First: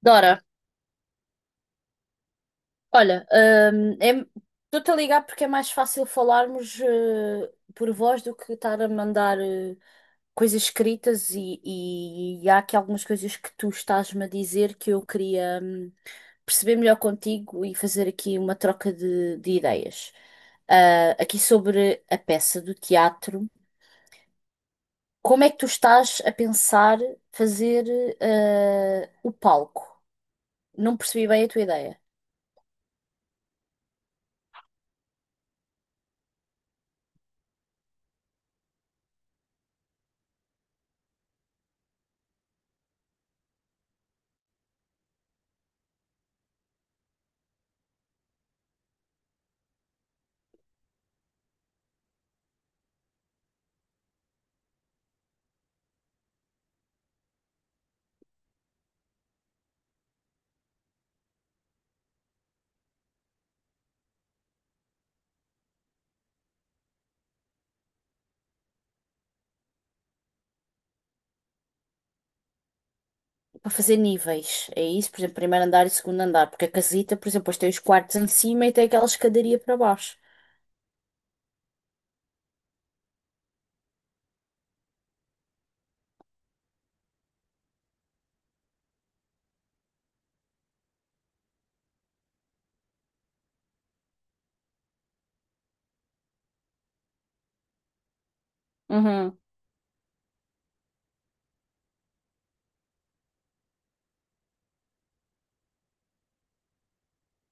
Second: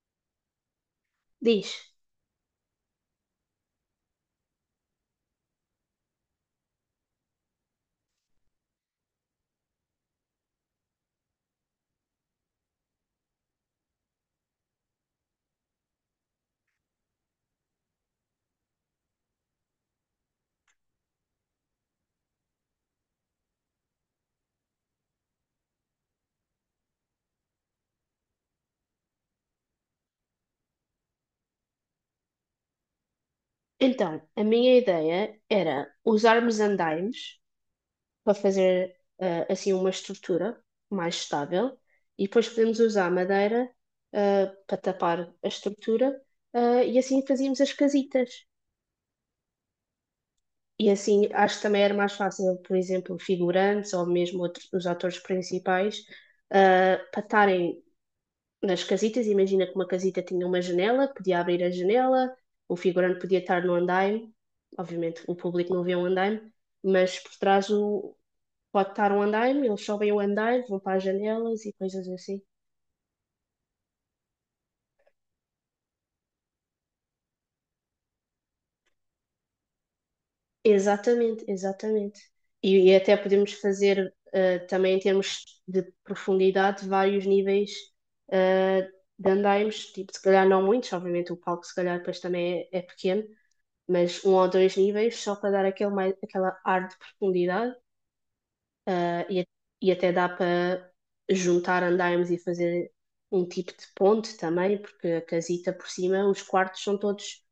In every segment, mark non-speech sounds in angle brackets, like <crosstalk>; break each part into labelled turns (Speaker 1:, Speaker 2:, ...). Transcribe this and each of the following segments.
Speaker 1: Dora,
Speaker 2: Diz.
Speaker 1: olha, hum, é- estou-te a ligar porque é mais fácil falarmos por voz do que estar a mandar coisas escritas e há aqui algumas coisas que tu estás-me a dizer que eu queria perceber melhor contigo e fazer aqui uma troca de ideias. Aqui sobre a peça do teatro. Como é que tu estás a pensar fazer o palco? Não percebi bem a tua ideia.
Speaker 2: Então, a minha ideia era usarmos andaimes para fazer assim uma estrutura mais estável e depois podemos usar madeira para tapar a estrutura e assim fazíamos as casitas. E assim acho que também era mais fácil, por exemplo, figurantes ou mesmo outros, os atores principais para estarem nas casitas. Imagina que uma casita tinha uma janela, podia abrir a janela, um figurante podia estar no andaime. Obviamente o público não vê um andaime, mas por trás pode estar um andaime, eles sobem o andaime, vão para as janelas e coisas assim.
Speaker 1: Para fazer níveis. É isso, por exemplo, primeiro andar e segundo andar. Porque a casita, por exemplo, depois tem os quartos em cima e tem aquela escadaria para baixo.
Speaker 2: Exatamente, exatamente. E até podemos fazer também em termos de profundidade vários níveis eh, de andaimes, tipo, se calhar não muitos. Obviamente o palco se calhar depois também é pequeno, mas um ou dois níveis só para dar aquele mais, aquela ar de profundidade ah,
Speaker 1: Uhum,
Speaker 2: e, e até dá para juntar andaimes e fazer um tipo de ponte também, porque a casita por cima, os quartos são todos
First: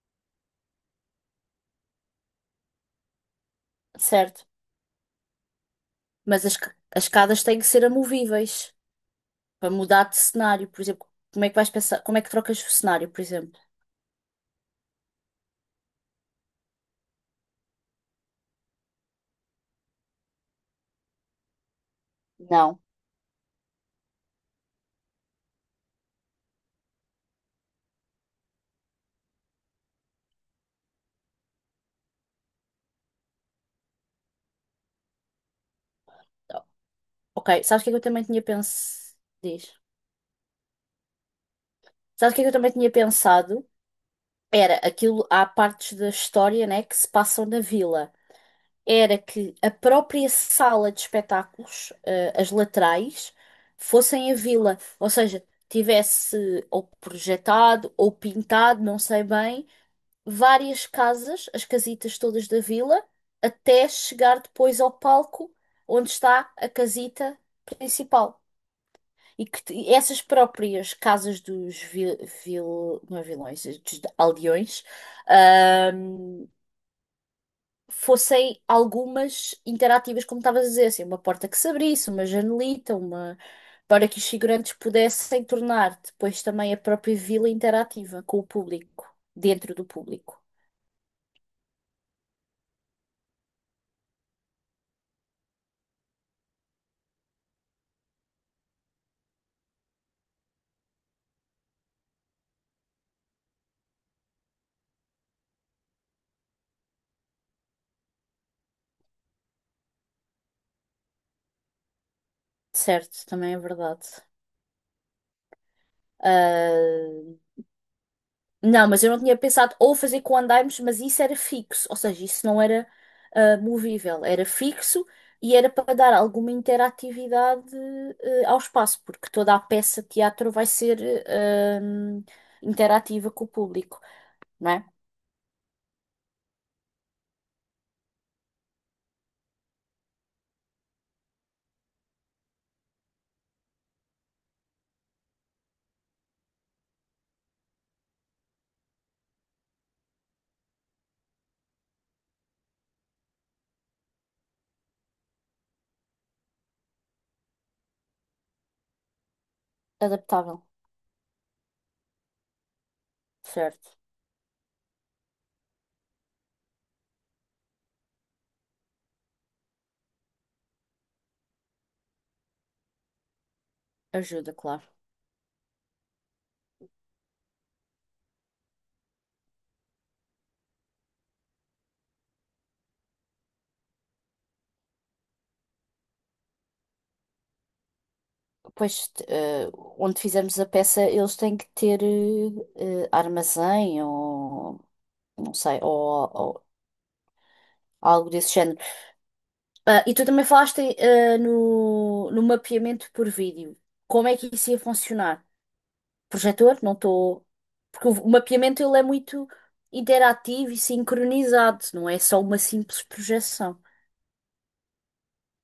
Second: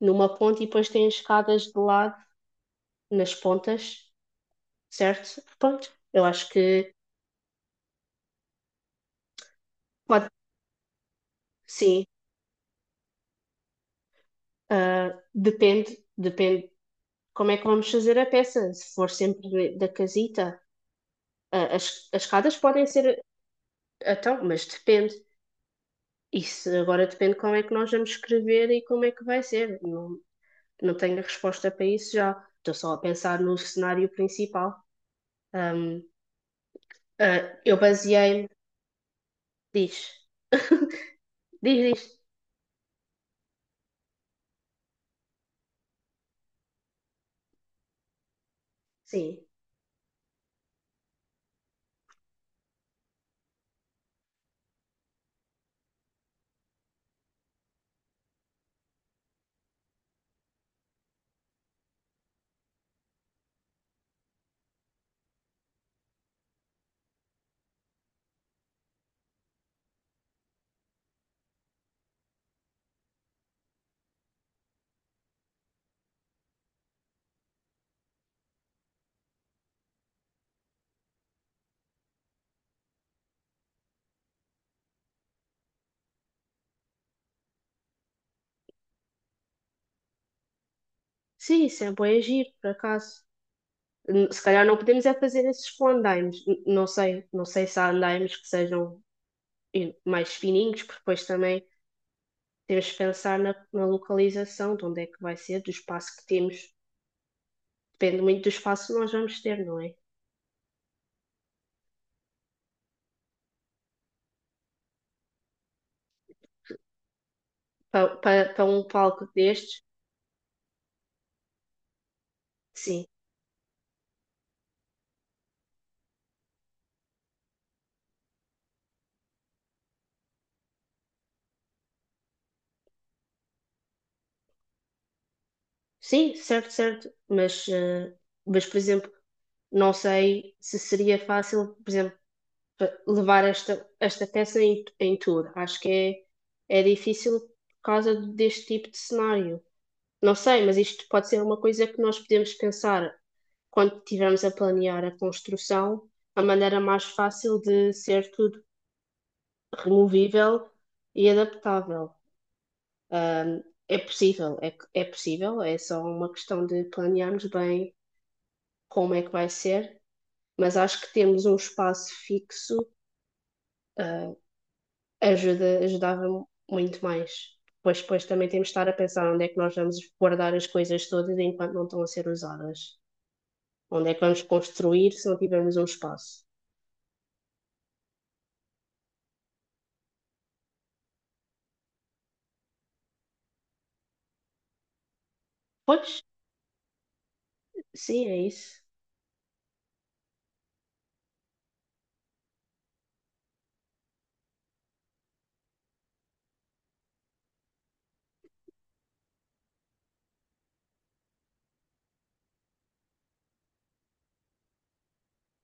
Speaker 2: numa ponte e depois têm escadas de lado nas pontas,
Speaker 1: certo.
Speaker 2: certo? Pronto, eu
Speaker 1: Mas
Speaker 2: acho que
Speaker 1: as escadas têm que ser amovíveis para mudar de
Speaker 2: pode,
Speaker 1: cenário. Por exemplo, como é que vais pensar?
Speaker 2: sim.
Speaker 1: Como é que trocas o cenário, por exemplo?
Speaker 2: Depende, depende como é que vamos fazer a peça, se for sempre da casita. As escadas
Speaker 1: Não.
Speaker 2: podem ser, então, mas depende. Isso agora depende como é que nós vamos escrever e como é que vai ser. Não, não tenho a resposta para isso já. Estou só a pensar no cenário principal. Ahm,
Speaker 1: Ok,
Speaker 2: eu
Speaker 1: sabes o que é que eu também tinha
Speaker 2: baseei-me.
Speaker 1: pensado? Diz.
Speaker 2: Diz. <laughs> Diz, diz.
Speaker 1: Sabes o que é que eu também tinha pensado? Era aquilo, há partes da história, né, que se passam na vila. Era
Speaker 2: Sim.
Speaker 1: que a própria sala de espetáculos, as laterais, fossem a vila, ou seja, tivesse ou projetado ou pintado, não sei bem, várias casas, as casitas todas da vila, até chegar depois ao palco onde está a casita principal. E que essas próprias casas não é vilões, dos aldeões, fossem algumas interativas, como estavas a dizer, assim, uma porta que se abrisse, uma janelita, uma... Para que os figurantes pudessem tornar depois também a própria vila interativa com o público, dentro do público.
Speaker 2: Sim, sempre é bué giro, por acaso. Se calhar não podemos é fazer esses com andaimes. Não sei. Não sei se há andaimes que sejam mais fininhos, porque depois também temos que pensar na localização, de onde é que vai ser, do espaço que temos. Depende muito do espaço que nós vamos ter, não é?
Speaker 1: Certo, também é verdade. Ah,
Speaker 2: Para um
Speaker 1: Não, mas eu não
Speaker 2: palco
Speaker 1: tinha pensado
Speaker 2: destes,
Speaker 1: ou fazer com andaimes, mas isso era fixo, ou seja, isso não era
Speaker 2: sim,
Speaker 1: movível, era fixo e era para dar alguma interatividade ao espaço, porque toda a peça de teatro vai ser ah, interativa com o público, não é?
Speaker 2: sim, certo, certo, mas, mas por exemplo, não sei se seria fácil, por exemplo, levar esta peça em tour. Acho que é difícil por causa deste tipo de cenário. Não sei, mas isto pode ser uma coisa que nós podemos pensar quando estivermos a planear a construção, a maneira mais fácil de ser tudo
Speaker 1: Adaptável,
Speaker 2: removível e adaptável.
Speaker 1: certo?
Speaker 2: É possível, é possível, é só uma questão de planearmos bem como é que vai ser, mas acho que termos um espaço fixo, ah,
Speaker 1: Ajuda, claro.
Speaker 2: ajuda, ajudava muito mais. Pois, depois também temos de estar a pensar onde é que nós vamos guardar as coisas todas enquanto não estão a ser usadas. Onde é que vamos construir se não tivermos um espaço?
Speaker 1: Pois, onde fizermos a peça, eles têm que ter armazém ou não sei,
Speaker 2: Pois,
Speaker 1: ou
Speaker 2: sim,
Speaker 1: algo
Speaker 2: é
Speaker 1: desse género.
Speaker 2: isso.
Speaker 1: Ah, e tu também falaste, ah, no mapeamento por vídeo. Como é que isso ia funcionar? Projetor? Não estou. Porque o mapeamento ele é muito interativo e sincronizado, não é só uma simples projeção.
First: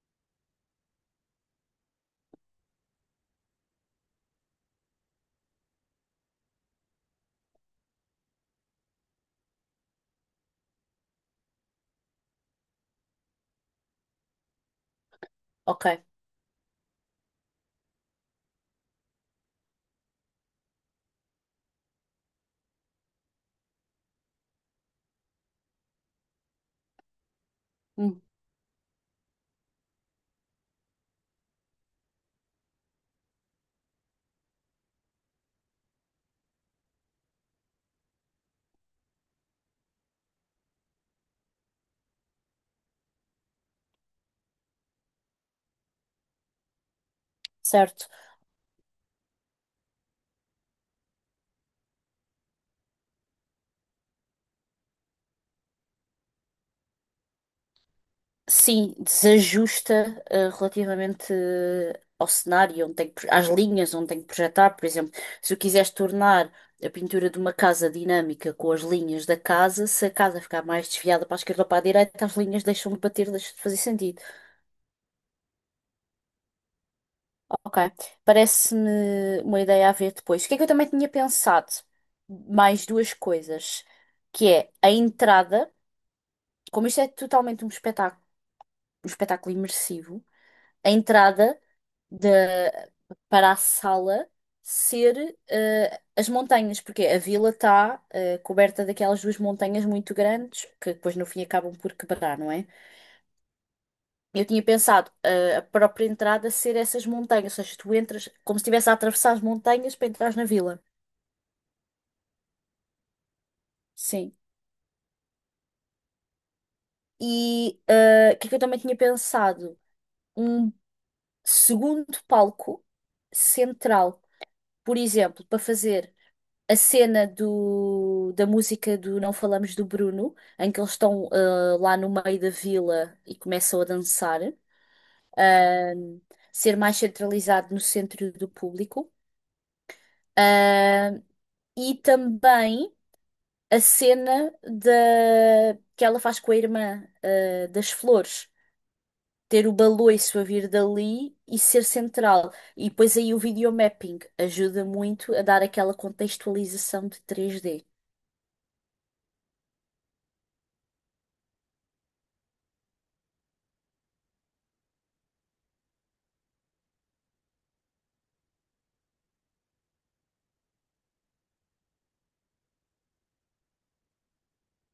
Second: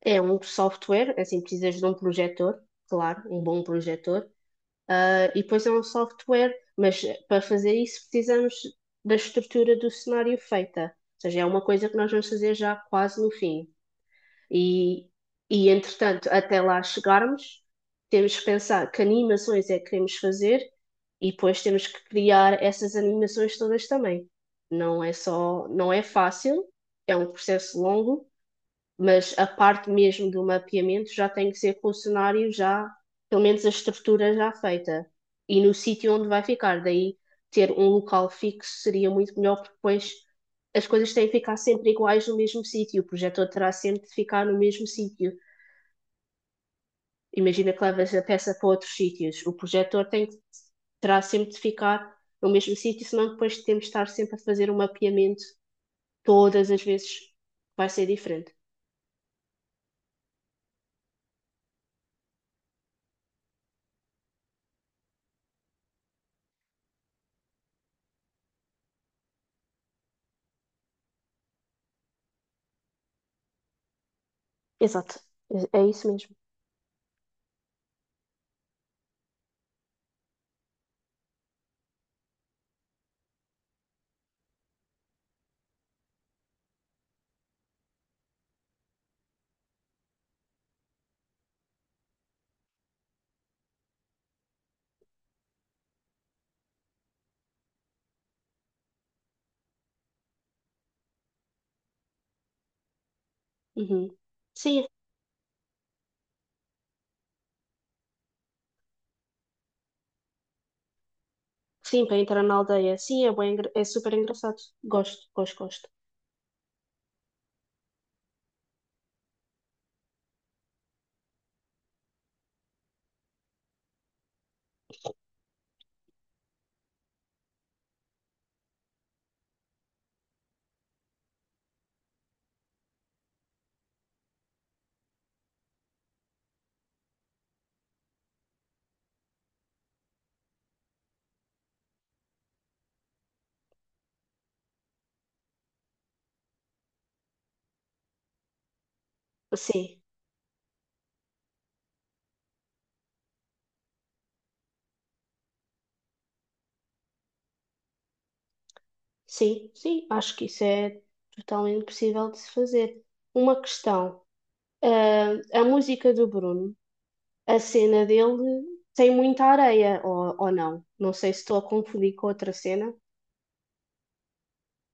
Speaker 2: É um software, assim precisas de um projetor, claro, um bom projetor. Ah, e depois é um software, mas para fazer isso precisamos da estrutura do cenário feita. Ou seja, é uma coisa que nós vamos fazer já quase no fim. E, e
Speaker 1: Ok.
Speaker 2: entretanto, até lá chegarmos, temos que pensar que animações é que queremos fazer e depois temos que criar essas animações todas também. Não é só, não é fácil, é um processo
Speaker 1: Hum,
Speaker 2: longo, mas a parte mesmo do mapeamento já tem que ser com o cenário já, pelo menos a estrutura já feita e no sítio onde vai ficar. Daí ter um local fixo seria muito melhor, porque depois as coisas têm que ficar sempre iguais no mesmo sítio, o projetor terá sempre de ficar no mesmo sítio. Imagina que
Speaker 1: certo.
Speaker 2: levas a peça para outros sítios, o projetor tem que, terá sempre de ficar no mesmo sítio, senão depois temos de estar sempre a fazer um mapeamento. Todas as vezes vai ser diferente.
Speaker 1: Sim, desajusta relativamente ao cenário, onde tem que, às linhas onde tem que projetar. Por exemplo, se eu quisesse tornar a pintura de uma casa dinâmica com as linhas da casa, se a casa ficar mais desviada para a esquerda ou para a direita, as linhas deixam de bater, deixam de fazer sentido.
Speaker 2: Exato. É isso mesmo.
Speaker 1: Ok, parece-me uma ideia a ver depois. O que é que eu também tinha pensado? Mais duas coisas, que é a entrada, como isto é totalmente um espetáculo imersivo. A entrada da para a sala ser as montanhas, porque a vila está coberta daquelas duas montanhas muito grandes que depois no fim acabam por quebrar, não é?
Speaker 2: Uhum.
Speaker 1: Eu tinha
Speaker 2: Sim,
Speaker 1: pensado a própria entrada ser essas montanhas, ou seja, tu entras como se estivesse a atravessar as montanhas para entrar na vila.
Speaker 2: sim, para entrar na aldeia. Sim, é bem, é super
Speaker 1: Sim.
Speaker 2: engraçado. Gosto, gosto, gosto.
Speaker 1: E o que é que eu também tinha pensado? Um segundo palco central, por exemplo, para fazer. A cena da música do Não Falamos do Bruno, em que eles estão lá no meio da vila e começam a dançar, ah, ser mais centralizado no centro do público. Ah, e também a cena que ela faz com a irmã, das flores. Ter o
Speaker 2: Sim,
Speaker 1: baloiço a vir dali e ser central. E depois aí o videomapping ajuda muito a dar aquela contextualização de três d.
Speaker 2: sim, sim. Acho que isso é totalmente possível de se fazer. Uma questão. Ah, a música do Bruno. A cena dele tem muita areia, ou não. Não sei se estou a confundir com outra cena.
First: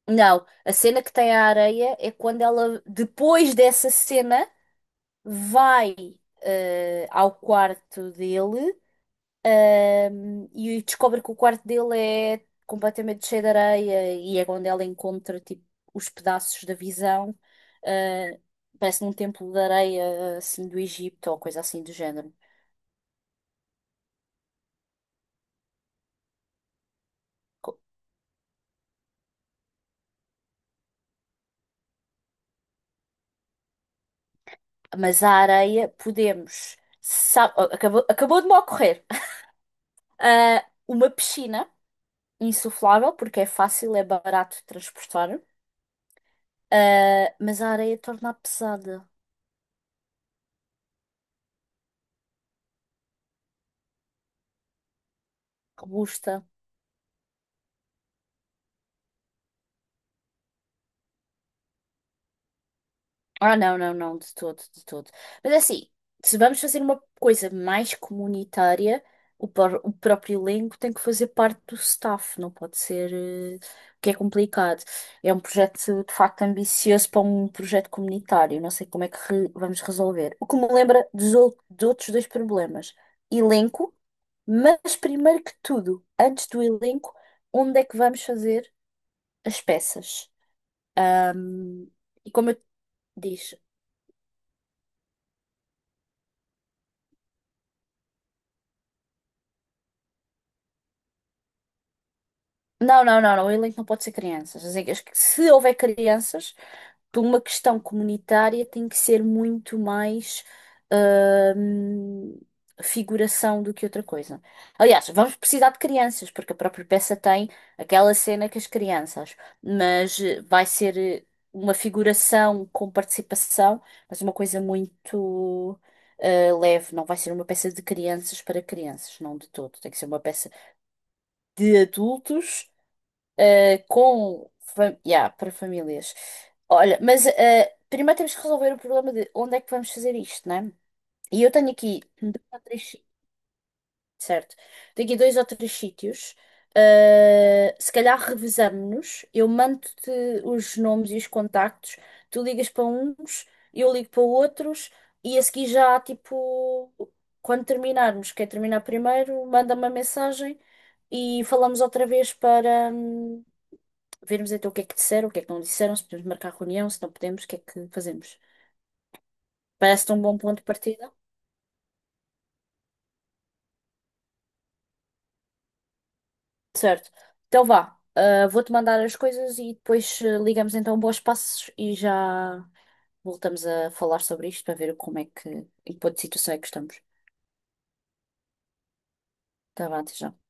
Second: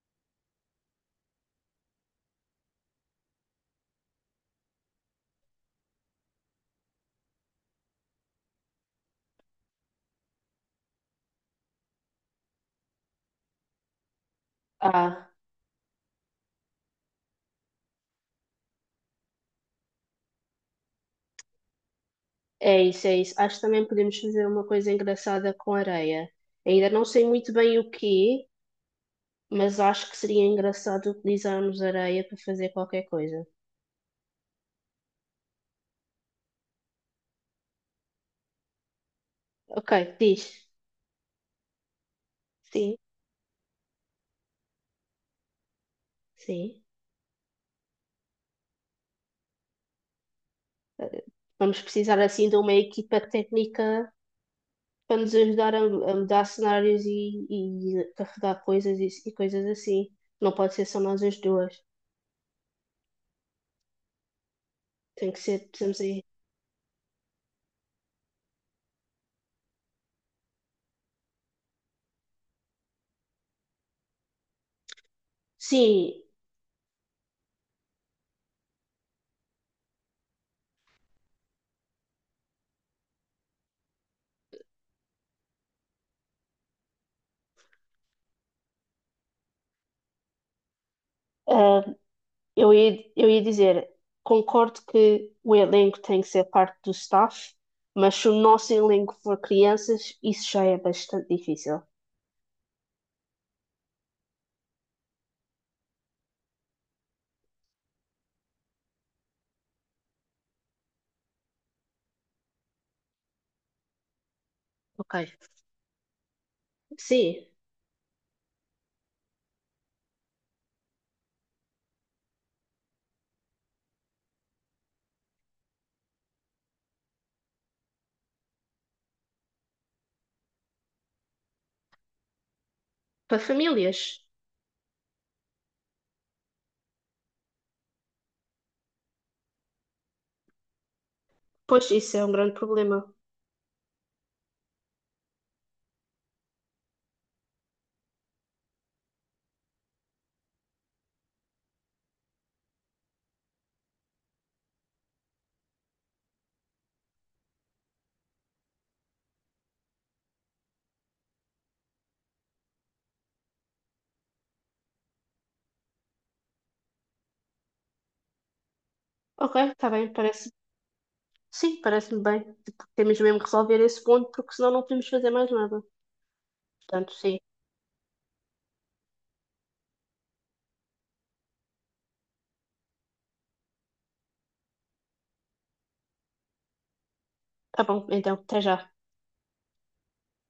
Speaker 1: Não, a cena que tem a areia é quando ela, depois dessa cena, vai ao quarto dele e descobre que o quarto dele é completamente cheio de areia e é quando ela
Speaker 2: Ah,
Speaker 1: encontra tipo, os pedaços da visão. eh, Parece num templo de areia assim do Egito ou coisa assim do género.
Speaker 2: é isso, é isso. Acho que também podemos fazer uma coisa engraçada com areia. Ainda não sei muito bem
Speaker 1: Co-
Speaker 2: o que é, mas acho que seria engraçado utilizarmos areia para fazer qualquer coisa.
Speaker 1: Mas a areia podemos. Acabou, acabou de me ocorrer. <laughs>
Speaker 2: Ok,
Speaker 1: Ah,
Speaker 2: diz.
Speaker 1: uma piscina
Speaker 2: Sim,
Speaker 1: insuflável, porque é fácil, é barato de transportar,
Speaker 2: sim.
Speaker 1: ah, mas a areia torna-a pesada,
Speaker 2: Vamos precisar assim de uma equipa técnica para nos ajudar a
Speaker 1: robusta.
Speaker 2: mudar cenários e carregar coisas e coisas assim. Não pode ser só nós as duas.
Speaker 1: Ah, não, não, não, de todo, de todo.
Speaker 2: Tem que
Speaker 1: Mas é
Speaker 2: ser,
Speaker 1: assim,
Speaker 2: precisamos aí.
Speaker 1: se vamos fazer uma coisa mais comunitária, o próprio elenco tem que fazer parte do staff, não pode ser, o que é complicado. É um projeto
Speaker 2: Sim,
Speaker 1: de facto ambicioso para um projeto comunitário, não sei como é que vamos resolver. O que me lembra de outros dois problemas: elenco, mas primeiro que tudo, antes do elenco, onde é que vamos fazer as peças?
Speaker 2: ah,
Speaker 1: Ahm, e como eu
Speaker 2: eu ia
Speaker 1: disse.
Speaker 2: dizer, concordo que o elenco tem que ser parte do staff, mas se o nosso elenco for crianças, isso já é bastante difícil.
Speaker 1: Não, não, não, não. O elenco não pode ser crianças. Se houver crianças, por uma questão comunitária, tem que ser muito mais hum, figuração do que outra coisa. Aliás, vamos
Speaker 2: Ok.
Speaker 1: precisar de crianças, porque a própria peça
Speaker 2: Sim,
Speaker 1: tem aquela cena com as crianças, mas vai ser uma figuração com participação, mas uma coisa muito leve. Não vai ser uma peça de crianças para crianças, não de todo. Tem que ser uma peça de adultos.
Speaker 2: para famílias.
Speaker 1: Com yeah, para famílias. Olha, mas primeiro temos que resolver o problema de onde é que vamos fazer isto, né? E eu tenho
Speaker 2: Pois
Speaker 1: aqui
Speaker 2: isso é um
Speaker 1: dois
Speaker 2: grande
Speaker 1: ou três,
Speaker 2: problema.
Speaker 1: certo? Tenho aqui dois ou três sítios. Se calhar revezamos-nos. Eu mando-te os nomes e os contactos. Tu ligas para uns, eu ligo para outros. E a seguir já, tipo, quando terminarmos, quer terminar primeiro, manda-me uma mensagem e falamos outra vez para, vermos então o que é que disseram, o que é que não disseram, se podemos marcar reunião, se não podemos, o que é que fazemos.
Speaker 2: Ok, está bem,
Speaker 1: Parece-te um bom
Speaker 2: parece.
Speaker 1: ponto de partida?
Speaker 2: Sim, parece-me bem. Tipo, temos mesmo que resolver esse ponto, porque senão não podemos fazer mais nada.
Speaker 1: Certo.
Speaker 2: Portanto, sim.
Speaker 1: Então vá, vou-te mandar as coisas e depois ligamos então bons passos e já voltamos a falar sobre isto para ver como é que, em que ponto de situação é que estamos.
Speaker 2: Tá bom, então, até já.
Speaker 1: Tá bem, até já.